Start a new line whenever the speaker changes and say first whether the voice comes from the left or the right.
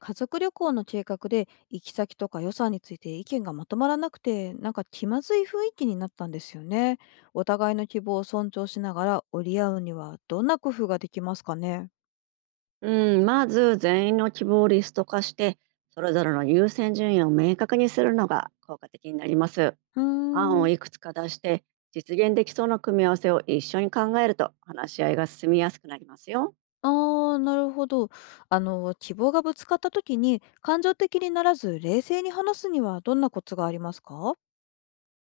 left: 家族旅行の計画で行き先とか予算について意見がまとまらなくて、なんか気まずい雰囲気になったんですよね。お互いの希望を尊重しながら折り合うには、どんな工夫ができますかね？
right: うん、まず全員の希望をリスト化して、それぞれの優先順位を明確にするのが効果的になります。
left: うー
right: 案を
left: ん、
right: いくつか出して、実現できそうな組み合わせを一緒に考えると話し合いが進みやすくなりますよ。
left: あー、なるほど。あの、希望がぶつかった時に感情的にならず冷静に話すには、どんなコツがありますか？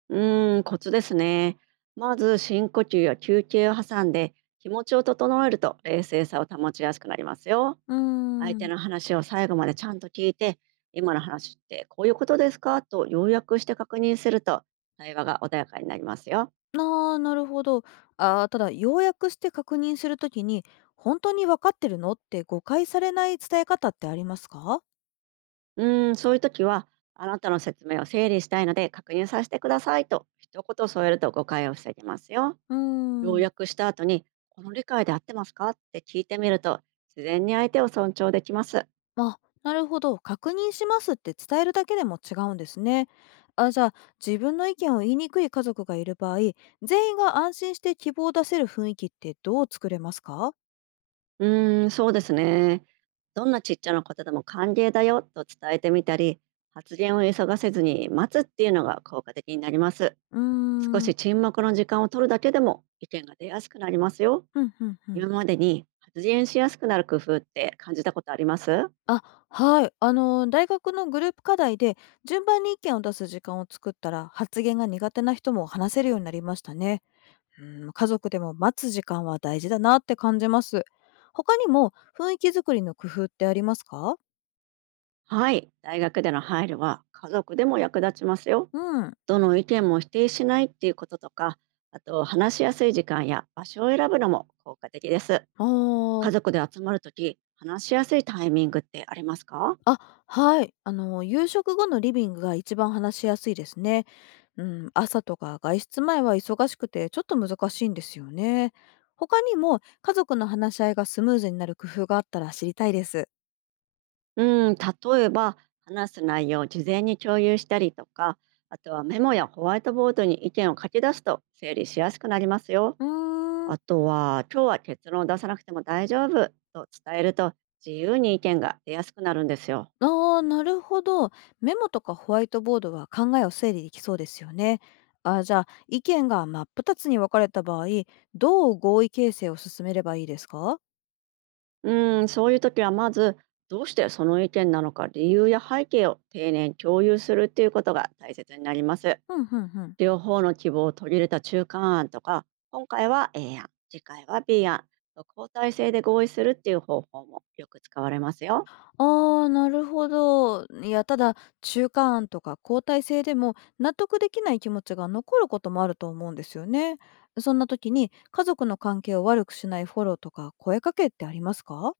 right: うーん、コツですね。まず深呼吸や休憩を挟んで、気持ちを整えると冷静さを保ちやすくなりますよ。
left: うー
right: 相手
left: ん。
right: の話を最後までちゃんと聞いて、今の話ってこういうことですかと要約して確認すると、対話が穏やかになりますよ。
left: ああ、なるほど。ああ、ただ、要約して確認するときに、本当に分かってるのって誤解されない伝え方ってありますか？
right: うーん、そういう時は、あなたの説明を整理したいので確認させてくださいと一言添えると誤解を防げますよ。
left: うー
right: 要
left: ん、
right: 約した後に、この理解で合ってますかって聞いてみると、自然に相手を尊重できます。
left: あ、なるほど。確認しますって伝えるだけでも違うんですね。あ、じゃあ、自分の意見を言いにくい家族がいる場合、全員が安心して希望を出せる雰囲気ってどう作れますか？
right: うーん、そうですね。どんなちっちゃなことでも歓迎だよと伝えてみたり、発言を急がせずに待つっていうのが効果的になります。
left: うー
right: 少
left: ん。
right: し沈黙の時間を取るだけでも意見が出やすくなりますよ。
left: うん、うん、うん。
right: 今までに発言しやすくなる工夫って感じたことあります？
left: あ、はい。あの、大学のグループ課題で順番に意見を出す時間を作ったら、発言が苦手な人も話せるようになりましたね。うん、家族でも待つ時間は大事だなって感じます。他にも雰囲気作りの工夫ってありますか？
right: はい、大学での配慮は家族でも役立ちますよ。
left: うん。
right: どの意見も否定しないっていうこととか、あと話しやすい時間や場所を選ぶのも効果的です。
left: ああ。
right: 家族で集まるとき、話しやすいタイミングってありますか？
left: あ、はい。あの、夕食後のリビングが一番話しやすいですね。うん、朝とか外出前は忙しくてちょっと難しいんですよね。他にも家族の話し合いがスムーズになる工夫があったら知りたいです。
right: うん、例えば話す内容を事前に共有したりとか、あとはメモやホワイトボードに意見を書き出すと整理しやすくなりますよ。
left: うーん、
right: あとは今日は結論を出さなくても大丈夫と伝えると自由に意見が出やすくなるんですよ。
left: ああ、なるほど。メモとかホワイトボードは考えを整理できそうですよね。あ、じゃあ、意見が真っ二つに分かれた場合、どう合意形成を進めればいいですか？
right: うん、そういう時はまず、どうしてその意見なのか理由や背景を丁寧に共有するっていうことが大切になります。
left: うん、うん、うん。
right: 両方の希望を取り入れた中間案とか、今回は A 案、次回は B 案、交代制で合意するっていう方法もよく使われますよ。
left: ああ、なるほど。いや、ただ、中間案とか交代制でも納得できない気持ちが残ることもあると思うんですよね。そんな時に、家族の関係を悪くしないフォローとか声かけってありますか？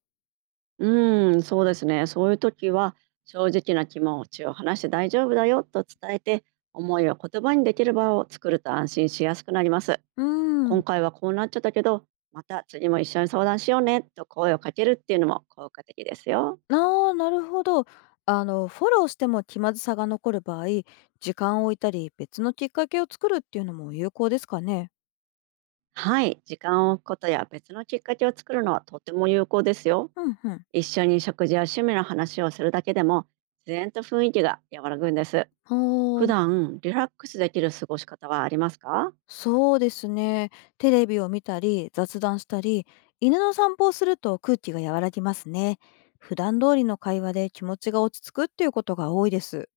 right: うん、そうですね。そういう時は、正直な気持ちを話して大丈夫だよと伝えて、思いを言葉にできる場を作ると安心しやすくなります。
left: うーん。
right: 今回はこうなっちゃったけど、また次も一緒に相談しようねと声をかけるっていうのも効果的ですよ。
left: ああ、なるほど。あの、フォローしても気まずさが残る場合、時間を置いたり別のきっかけを作るっていうのも有効ですかね。
right: はい、時間を置くことや別のきっかけを作るのはとても有効ですよ。
left: うんうん。
right: 一緒に食事や趣味の話をするだけでも自然と雰囲気が和らぐんです。普段リラックスできる過ごし方はありますか？
left: そうですね。テレビを見たり、雑談したり、犬の散歩をすると空気が和らぎますね。普段通りの会話で気持ちが落ち着くっていうことが多いです。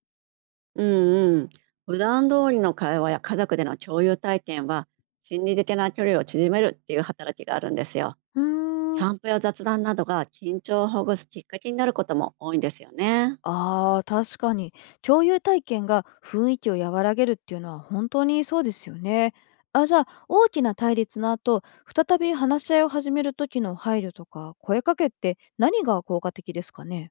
right: うんうん。普段通りの会話や家族での共有体験は心理的な距離を縮めるっていう働きがあるんですよ。
left: うーん、
right: 散歩や雑談などが緊張をほぐすきっかけになることも多いんですよね。
left: ああ、確かに。共有体験が雰囲気を和らげるっていうのは本当にそうですよね。あ、じゃあ、大きな対立の後、再び話し合いを始める時の配慮とか、声かけって何が効果的ですかね。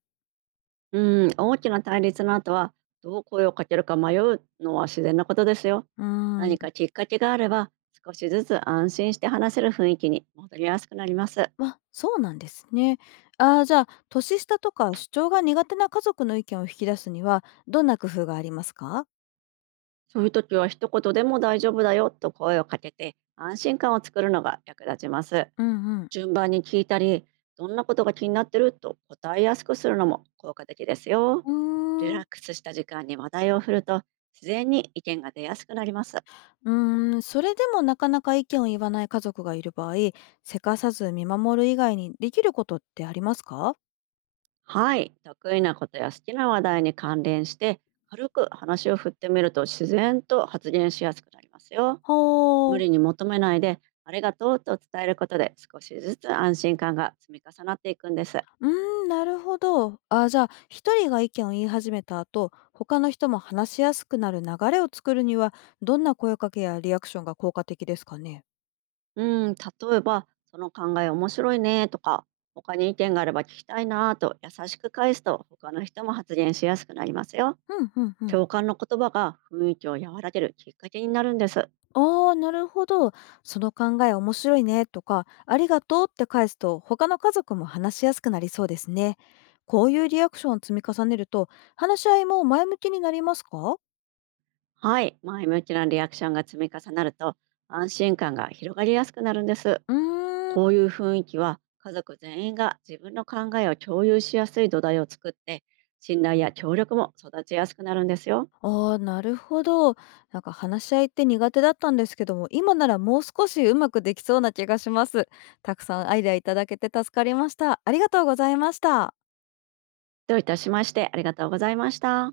right: うん、大きな対立の後はどう声をかけるか迷うのは自然なことですよ。
left: うーん。
right: 何かきっかけがあれば少しずつ安心して話せる雰囲気に戻りやすくなります。
left: あ、そうなんですね。ああ、じゃあ、年下とか主張が苦手な家族の意見を引き出すには、どんな工夫がありますか？
right: そういう時は一言でも大丈夫だよと声をかけて安心感を作るのが役立ちます。
left: うんうん。
right: 順番に聞いたり、どんなことが気になってると答えやすくするのも効果的ですよ。
left: う
right: リ
left: ー
right: ラ
left: ん。
right: ックスした時間に話題を振ると、自然に意見が出やすくなります。
left: うーん、それでもなかなか意見を言わない家族がいる場合、せかさず見守る以外にできることってありますか？
right: はい、得意なことや好きな話題に関連して、軽く話を振ってみると自然と発言しやすくなりますよ。無
left: ほう。
right: 理に求めないで、ありがとうと伝えることで少しずつ安心感が積み重なっていくんです。
left: うーん、なるほど。ああ、じゃあ、一人が意見を言い始めた後、他の人も話しやすくなる流れを作るには、どんな声かけやリアクションが効果的ですかね？
right: うん、例えば、その考え面白いねとか、他に意見があれば聞きたいなと優しく返すと、他の人も発言しやすくなりますよ。
left: うんうんうん。
right: 共感の言葉が雰囲気を和らげるきっかけになるんです。
left: ああ、なるほど。その考え面白いねとか、ありがとうって返すと、他の家族も話しやすくなりそうですね。こういうリアクションを積み重ねると、話し合いも前向きになりますか？
right: はい、前向きなリアクションが積み重なると、安心感が広がりやすくなるんです。
left: うーん。
right: こういう雰囲気は、家族全員が自分の考えを共有しやすい土台を作って、信頼や協力も育ちやすくなるんですよ。
left: ああ、なるほど。なんか話し合いって苦手だったんですけども、今ならもう少しうまくできそうな気がします。たくさんアイデアいただけて助かりました。ありがとうございました。
right: どういたしまして、ありがとうございました。